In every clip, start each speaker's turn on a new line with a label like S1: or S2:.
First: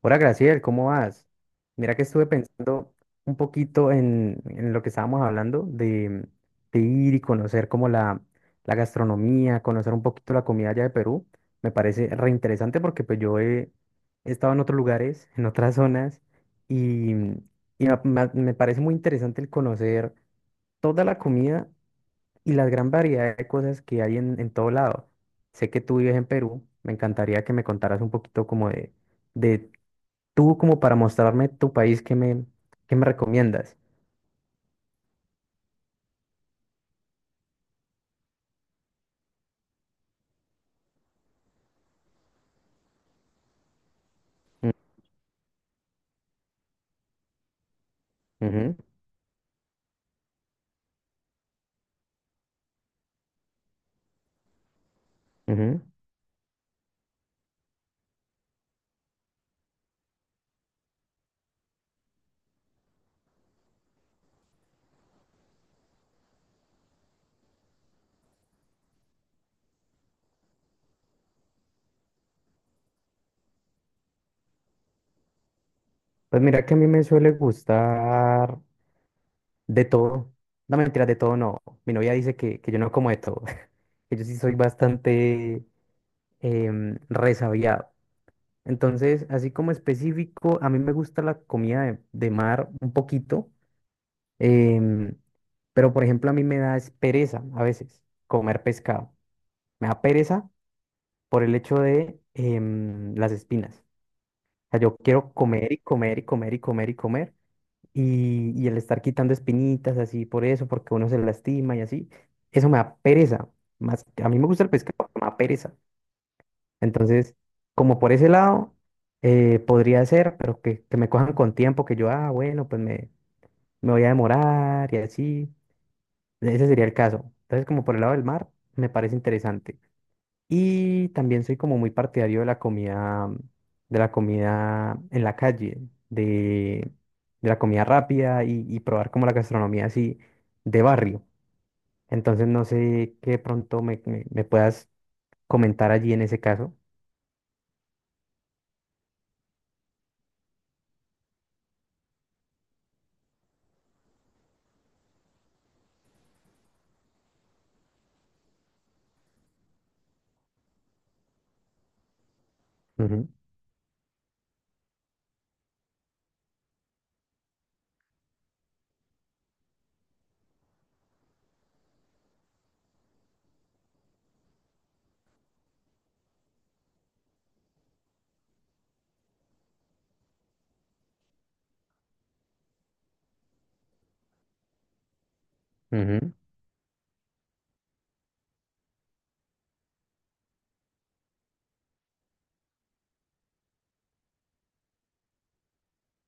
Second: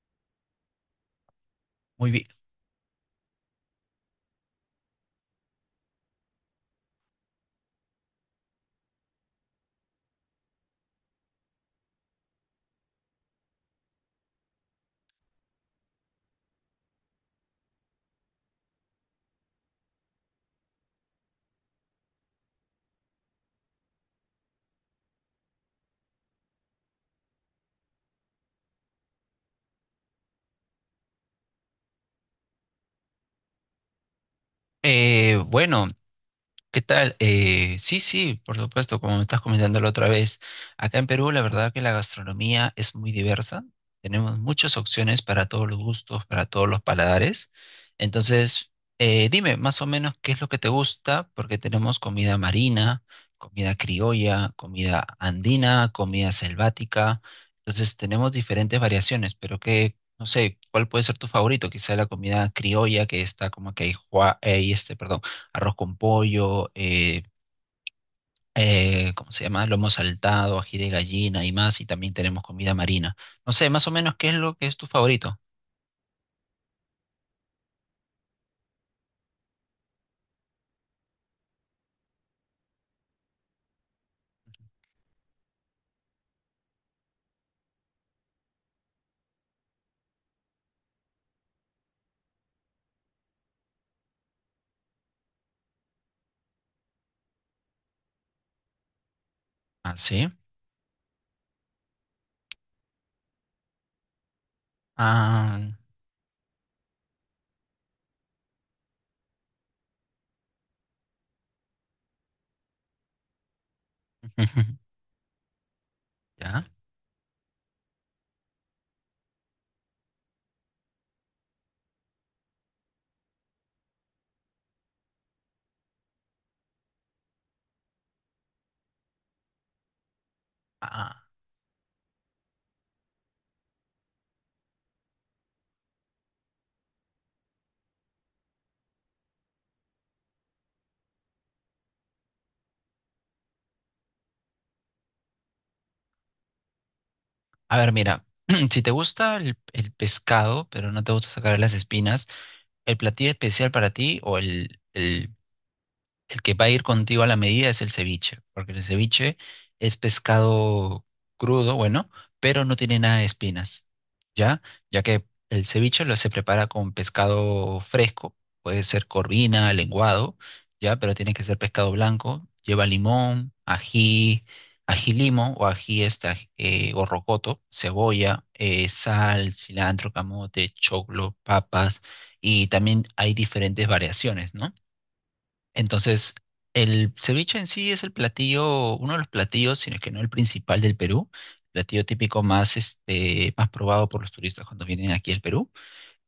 S1: Hola Graciel, ¿cómo vas? Mira que
S2: Muy
S1: estuve
S2: bien.
S1: pensando un poquito en lo que estábamos hablando de ir y conocer como la gastronomía, conocer un poquito la comida allá de Perú. Me parece reinteresante porque pues he estado en otros lugares, en otras zonas y me parece muy interesante el conocer toda la comida y la gran variedad de cosas que hay en todo lado. Sé que tú vives en Perú, me encantaría que me contaras un poquito como de Tú como para mostrarme tu país, ¿qué me recomiendas?
S2: Eh, bueno, ¿Qué tal? Sí, sí, por supuesto, como me estás comentando la otra vez, acá en Perú la verdad que la gastronomía es muy diversa, tenemos
S1: Mm,
S2: muchas opciones para todos los gustos, para todos los paladares, entonces
S1: ujú,
S2: dime más o menos qué es lo que te gusta, porque tenemos comida marina, comida criolla, comida
S1: ujú.
S2: andina, comida selvática, entonces tenemos diferentes variaciones, pero que, no sé, ¿cuál puede ser tu favorito? Quizá la comida criolla que está como que ahí, ahí, este, perdón, arroz con pollo, ¿cómo se llama? Lomo saltado, ají de gallina y más, y también tenemos comida marina. No sé, más o menos, ¿qué es lo que es tu favorito?
S1: Pues mira que a mí me suele gustar de todo. No mentira, de todo no. Mi novia dice que yo no como de todo, que yo sí soy bastante resabiado. Entonces, así como específico, a mí me gusta la comida de mar un poquito, em, pero por ejemplo a mí me da es pereza a veces comer pescado. Me
S2: Ah,
S1: da
S2: sí.
S1: pereza por el hecho de las espinas. Sea, yo quiero
S2: Ah,
S1: comer y comer y comer y comer y comer. Y el estar quitando espinitas así por eso, porque uno se lastima y así, eso me da pereza. Más, a mí me gusta el pescado, pero me da pereza.
S2: ya.
S1: Entonces, como por ese lado, podría ser, pero que me cojan con tiempo, que yo, ah, bueno, me voy a demorar y así. Ese sería el caso. Entonces, como por el lado del mar, me parece interesante. Y
S2: Ah,
S1: también soy como muy partidario de la comida en la calle, de, de la comida rápida y probar como la gastronomía así de barrio. Entonces no sé qué de pronto me puedas comentar allí en ese caso.
S2: a ver, mira, si te gusta el pescado, pero no te gusta sacar las espinas, el platillo especial para ti o el que va a ir contigo a la medida es el ceviche, porque el ceviche es pescado crudo, bueno, pero no tiene nada de
S1: Ujú,
S2: espinas, ¿ya? Ya que el ceviche lo se prepara con pescado fresco, puede ser corvina, lenguado, ¿ya? Pero tiene que ser pescado blanco, lleva limón, ají, ají limo o ají esta, o rocoto, cebolla, sal, cilantro, camote, choclo, papas, y también hay diferentes variaciones, ¿no?
S1: ujú.
S2: Entonces, el ceviche en sí es el platillo, uno de los platillos, sino que no el principal del Perú, platillo típico más, este, más probado por los turistas cuando vienen aquí al Perú.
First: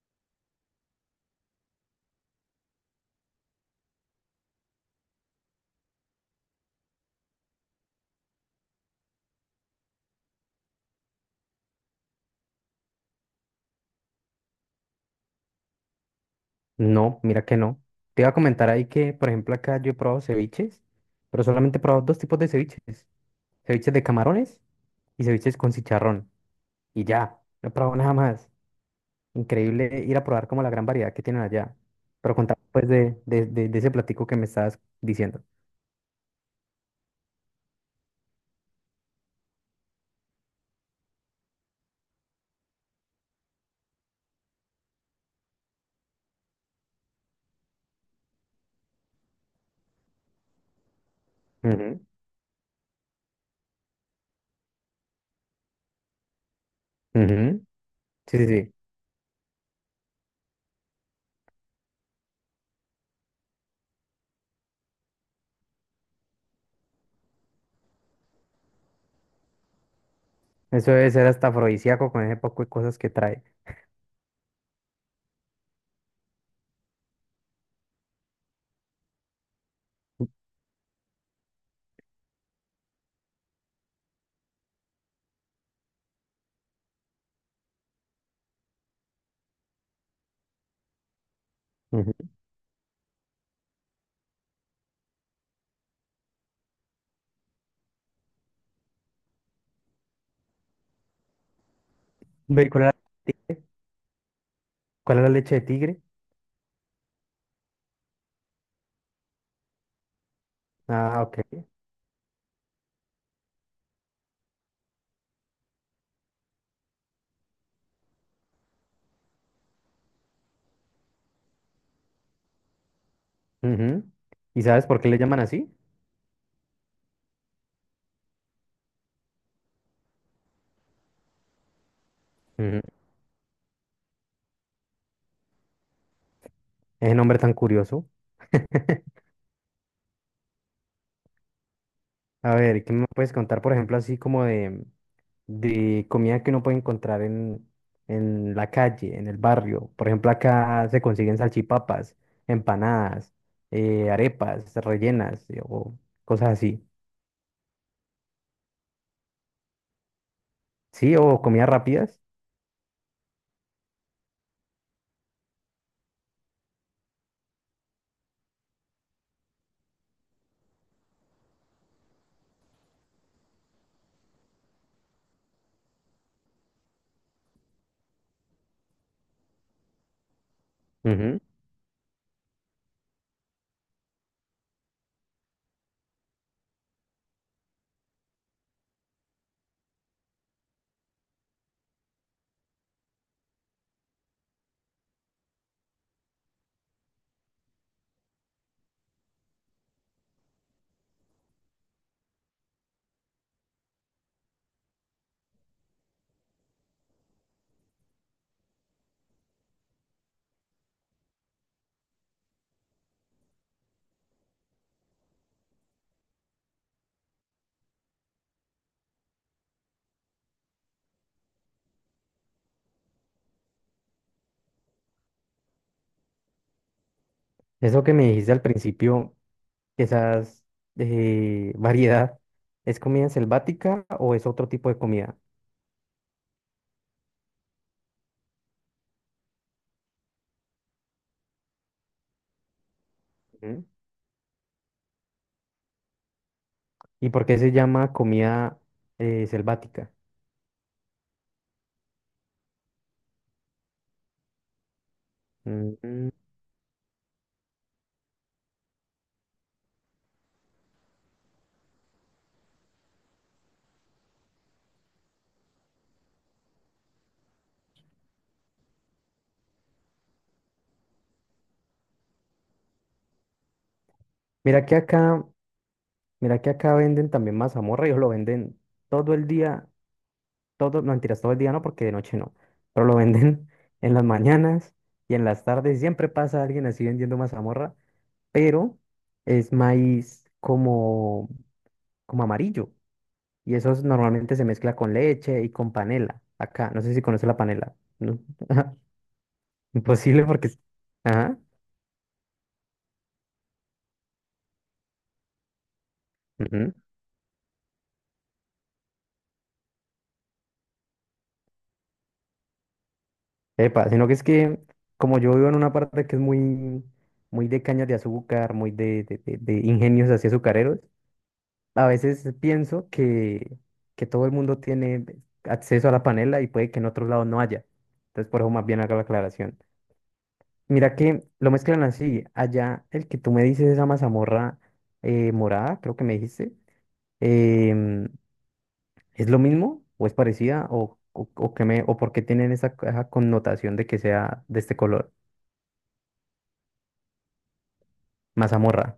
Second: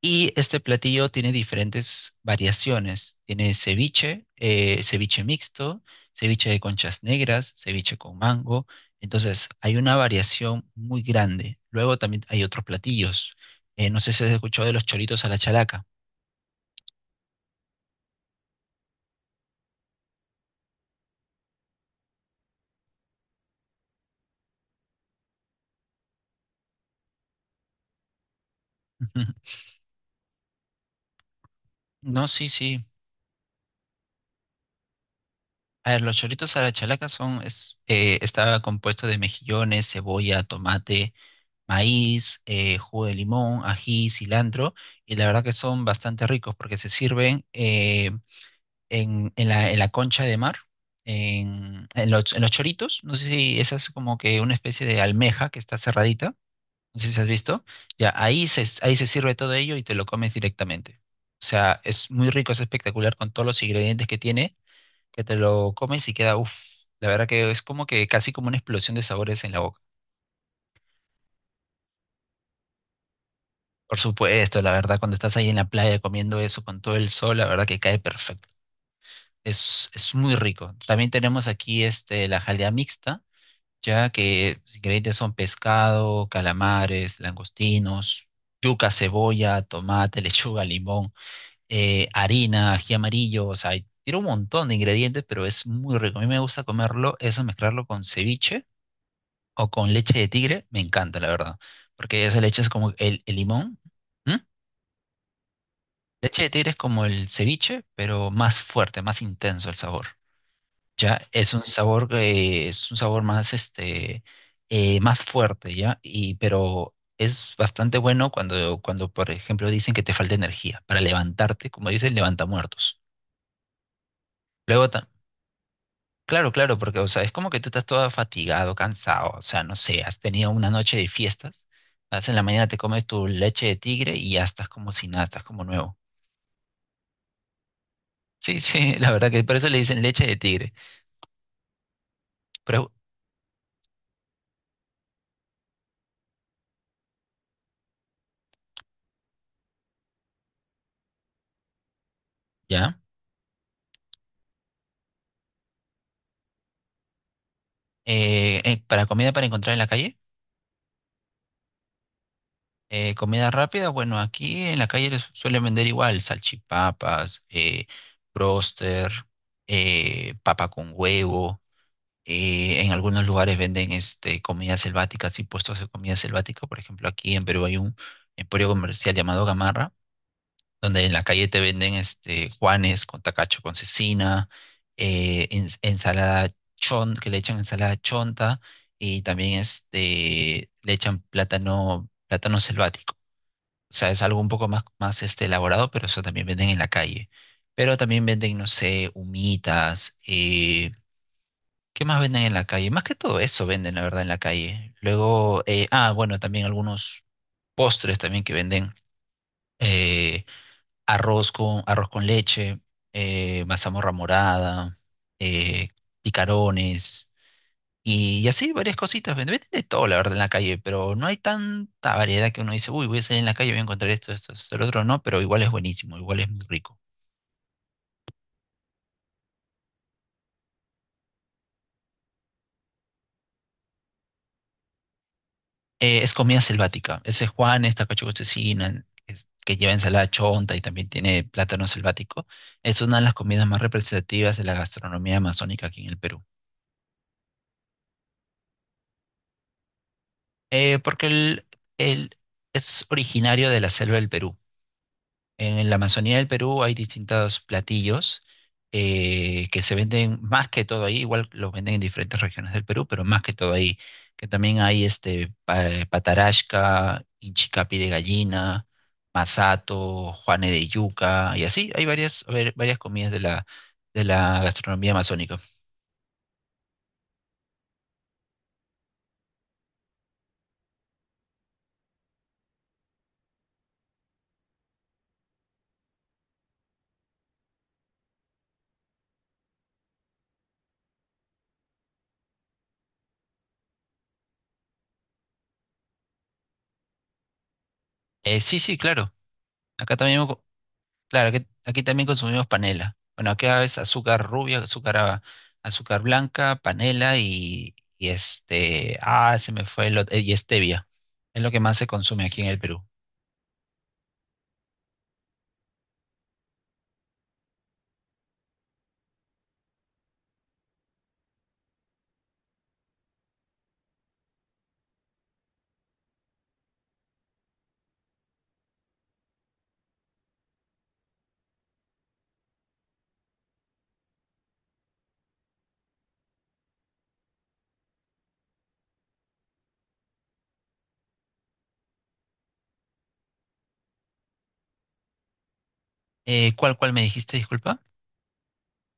S2: Y este platillo tiene diferentes variaciones. Tiene ceviche, ceviche mixto, ceviche de conchas negras, ceviche con mango. Entonces, hay una variación muy grande. Luego también hay otros platillos. No sé si has escuchado de los choritos a la chalaca.
S1: No, mira que no. Te iba a comentar ahí que, por ejemplo, acá yo he probado ceviches, pero solamente he probado dos tipos de ceviches. Ceviches de camarones y ceviches con chicharrón. Y ya, no he probado nada más.
S2: Ujú.
S1: Increíble ir a probar como la gran variedad que tienen allá.
S2: No,
S1: Pero
S2: sí,
S1: contame
S2: sí.
S1: pues de ese platico que me estabas diciendo.
S2: A ver, los choritos a la chalaca son, es, está compuesto de mejillones, cebolla, tomate, maíz, jugo de limón, ají, cilantro, y la verdad que son bastante ricos porque se sirven en, en la concha de mar, en,
S1: Ujú,
S2: en los choritos, no sé si esa es como que una especie de almeja que está cerradita, no sé si has
S1: ujú.
S2: visto, ya
S1: Sí, sí, sí.
S2: ahí se sirve todo ello y te lo comes directamente. O sea, es muy rico, es espectacular con todos los ingredientes que tiene, que te lo comes y queda, uff, la verdad que es como que casi como una explosión de sabores en la boca.
S1: Eso debe ser hasta afrodisíaco con ese poco de cosas que trae.
S2: Por supuesto, la verdad, cuando estás ahí en la playa comiendo eso con todo el sol, la verdad que cae perfecto. Es muy rico. También tenemos aquí este, la jalea mixta, ya que los ingredientes son pescado, calamares, langostinos, yuca, cebolla, tomate, lechuga, limón.
S1: Ujú.
S2: Harina, ají amarillo, o sea, tiene un montón de ingredientes, pero es muy rico. A mí me gusta comerlo, eso mezclarlo con ceviche o con leche de tigre, me encanta, la verdad, porque esa leche
S1: Ve,
S2: es como
S1: Ti-
S2: el limón. ¿Mm?
S1: ¿cuál era la leche de tigre?
S2: Leche de tigre es como el ceviche, pero más fuerte, más intenso el sabor. Ya
S1: Ah, ok.
S2: es un sabor que es un sabor más este más fuerte, ¿ya? Y pero es bastante bueno cuando por ejemplo dicen que te falta energía para levantarte, como dicen, levanta muertos.
S1: Ujú. ¿Y sabes
S2: Luego
S1: por qué
S2: ta-
S1: le llaman así?
S2: Claro, claro, porque, o sea, es como que tú estás todo fatigado, cansado, o sea, no sé, has tenido una noche de fiestas, vas en la mañana te
S1: Ujú.
S2: comes tu leche de tigre y ya estás como si nada, estás como nuevo.
S1: Ese nombre tan curioso.
S2: Sí, sí, la verdad que por eso le dicen leche de tigre.
S1: A ver,
S2: Pero,
S1: ¿qué me puedes contar, por ejemplo, así como de comida que uno puede encontrar en la calle, en el barrio? Por ejemplo, acá se consiguen salchipapas,
S2: ¿ya?
S1: empanadas, arepas rellenas o cosas así.
S2: Para comida para encontrar en la calle,
S1: Sí, o comidas rápidas.
S2: comida rápida, bueno, aquí en la calle les suelen vender igual salchipapas, bróster, papa con huevo. En algunos lugares venden este, comida selvática, sí, puestos de comida selvática. Por ejemplo, aquí en Perú hay un emporio comercial llamado Gamarra, donde en la
S1: Ujú.
S2: calle te venden este, juanes con tacacho con cecina, ensalada chon, que le echan ensalada chonta y también este, le echan plátano, plátano selvático. O sea, es algo un poco más, más este, elaborado, pero eso también venden en la calle. Pero también venden, no sé, humitas, ¿qué más venden en la calle? Más que todo eso venden, la verdad, en la calle. Luego, ah, bueno, también algunos postres también que venden. eh, arroz con leche, mazamorra morada, eh, picarones y así varias cositas. Venden, venden de todo, la verdad, en la calle, pero no hay tanta variedad que uno dice, uy, voy a salir en la calle, voy a encontrar esto, esto, esto, el otro no, pero igual es buenísimo, igual es muy rico.
S1: Eso que me dijiste al principio, esas variedad, ¿es comida selvática o es otro tipo de comida?
S2: Es comida selvática. Ese es Juan, esta cocina que, que lleva ensalada chonta y también tiene plátano selvático. Es una de las comidas más
S1: Ujú.
S2: representativas de la gastronomía amazónica aquí en el Perú.
S1: ¿Y por qué se llama comida selvática?
S2: Porque el- es originario de la selva del Perú. En la
S1: Mm.
S2: Amazonía del Perú hay distintos platillos que se venden más que todo ahí, igual los venden en diferentes regiones del Perú, pero más que todo ahí, que también hay este patarasca, inchicapi de gallina, masato, juane de yuca, y así hay varias, varias comidas de la
S1: Mira que
S2: gastronomía
S1: acá
S2: amazónica.
S1: Mira que acá venden también mazamorra, ellos lo venden todo el día, todo, no mentiras, todo el día no, porque de noche no, pero lo venden en las mañanas y en las tardes, siempre pasa alguien así vendiendo mazamorra, pero es maíz como, como amarillo y normalmente se mezcla con leche y con panela, acá, no sé si conoces la panela, ¿no?
S2: Sí, sí, claro. Acá
S1: Imposible
S2: también.
S1: porque...
S2: Claro,
S1: Ajá.
S2: aquí, aquí también consumimos panela. Bueno, aquí es azúcar rubia, azúcar blanca, panela y este, ah, se me fue el, y stevia. Es lo que más se consume aquí en el Perú.
S1: Epa, sino que es que como yo vivo en una parte que es muy, muy de cañas de azúcar, muy de ingenios así azucareros, a veces pienso que todo el mundo tiene acceso a la panela y puede que en otros lados no haya. Entonces por eso más bien hago la aclaración. Mira que lo mezclan así. Allá el que tú me dices, esa mazamorra morada, creo que me dijiste, em, ¿es lo mismo o es parecida o qué me, o por qué tienen esa connotación de que sea de este color?
S2: Cuál me dijiste, disculpa?
S1: Mazamorra.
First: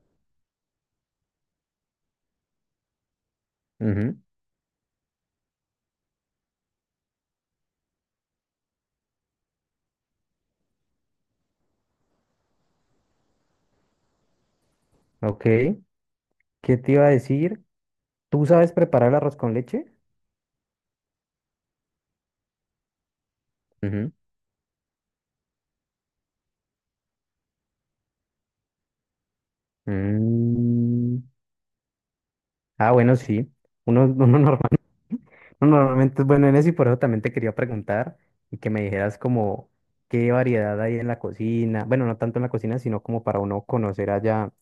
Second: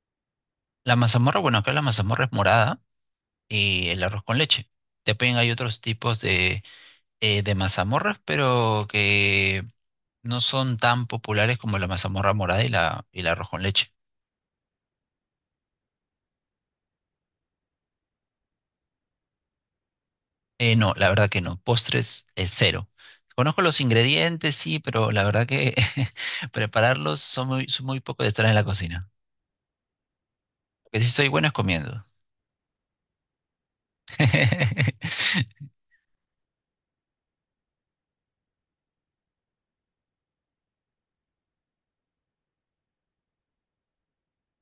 S2: La mazamorra, bueno, acá la mazamorra es morada y el
S1: Ujú.
S2: arroz con leche. También hay otros tipos de mazamorras, pero que no son tan populares como la mazamorra morada y la, y el arroz con leche.
S1: Ok. ¿Qué te iba a decir? ¿Tú sabes preparar el arroz con leche?
S2: No, la verdad que no. Postres, cero. Conozco los
S1: Ujú.
S2: ingredientes, sí, pero la verdad que prepararlos son muy poco de estar en la cocina. Lo que sí
S1: Mm.
S2: soy bueno es comiendo.
S1: Ah, bueno, sí. Uno, uno normal- uno normalmente es bueno en eso y por eso también te quería preguntar y que me dijeras como qué variedad hay en la cocina. Bueno, no tanto en la cocina, sino como para uno conocer allá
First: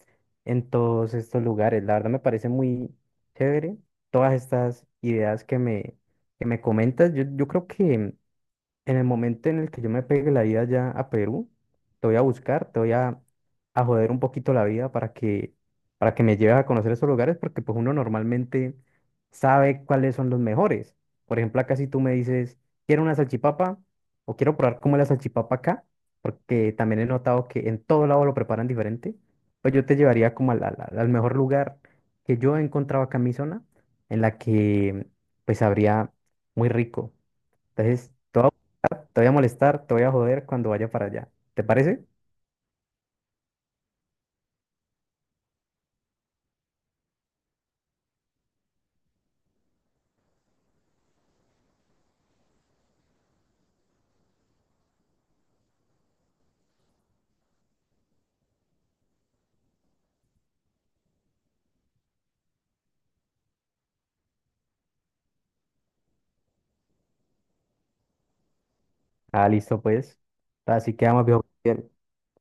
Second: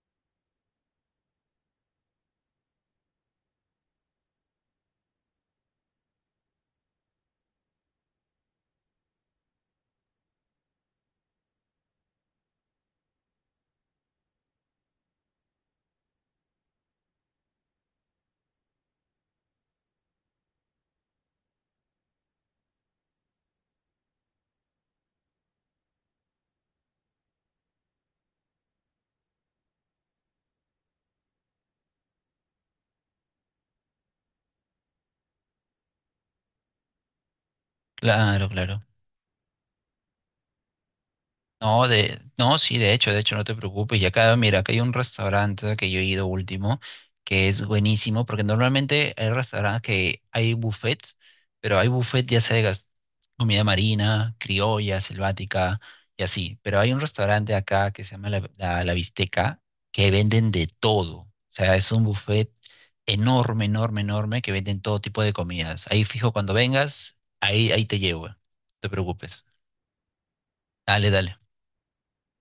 S1: en todos estos lugares. La verdad me parece muy chévere todas estas ideas que me comentas. Yo creo que en el momento en el que yo me pegue la vida ya a Perú, te voy a buscar, a joder un poquito la vida para que me lleves a conocer esos lugares, porque pues uno normalmente sabe cuáles son los mejores. Por ejemplo, acá si tú me dices, quiero una salchipapa o quiero probar cómo es la salchipapa acá, porque también he notado que en todo lado lo preparan diferente, pues yo te llevaría como al mejor lugar que yo he encontrado acá en mi zona, en la que pues habría muy rico. Entonces,
S2: Claro, claro.
S1: te voy a molestar, te voy a joder cuando vaya para allá. ¿Te
S2: No,
S1: parece?
S2: de, no, sí, de hecho, no te preocupes. Y acá, mira, acá hay un restaurante que yo he ido último, que es buenísimo, porque normalmente hay restaurantes que hay buffets, pero hay buffet ya sea de comida marina, criolla, selvática y así. Pero hay un restaurante acá que se llama La Bisteca, que venden de todo. O sea, es un buffet enorme, enorme, enorme, que venden todo tipo de comidas. Ahí fijo, cuando vengas, ahí, ahí te llevo. No te preocupes.
S1: Ah, listo, pues. Así
S2: Dale,
S1: quedamos,
S2: dale.
S1: viejo. Bien,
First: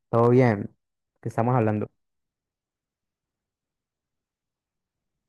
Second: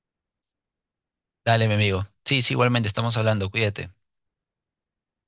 S1: todo bien. Que estamos
S2: Dale, mi
S1: hablando.
S2: amigo. Sí, sí, igualmente estamos hablando. Cuídate.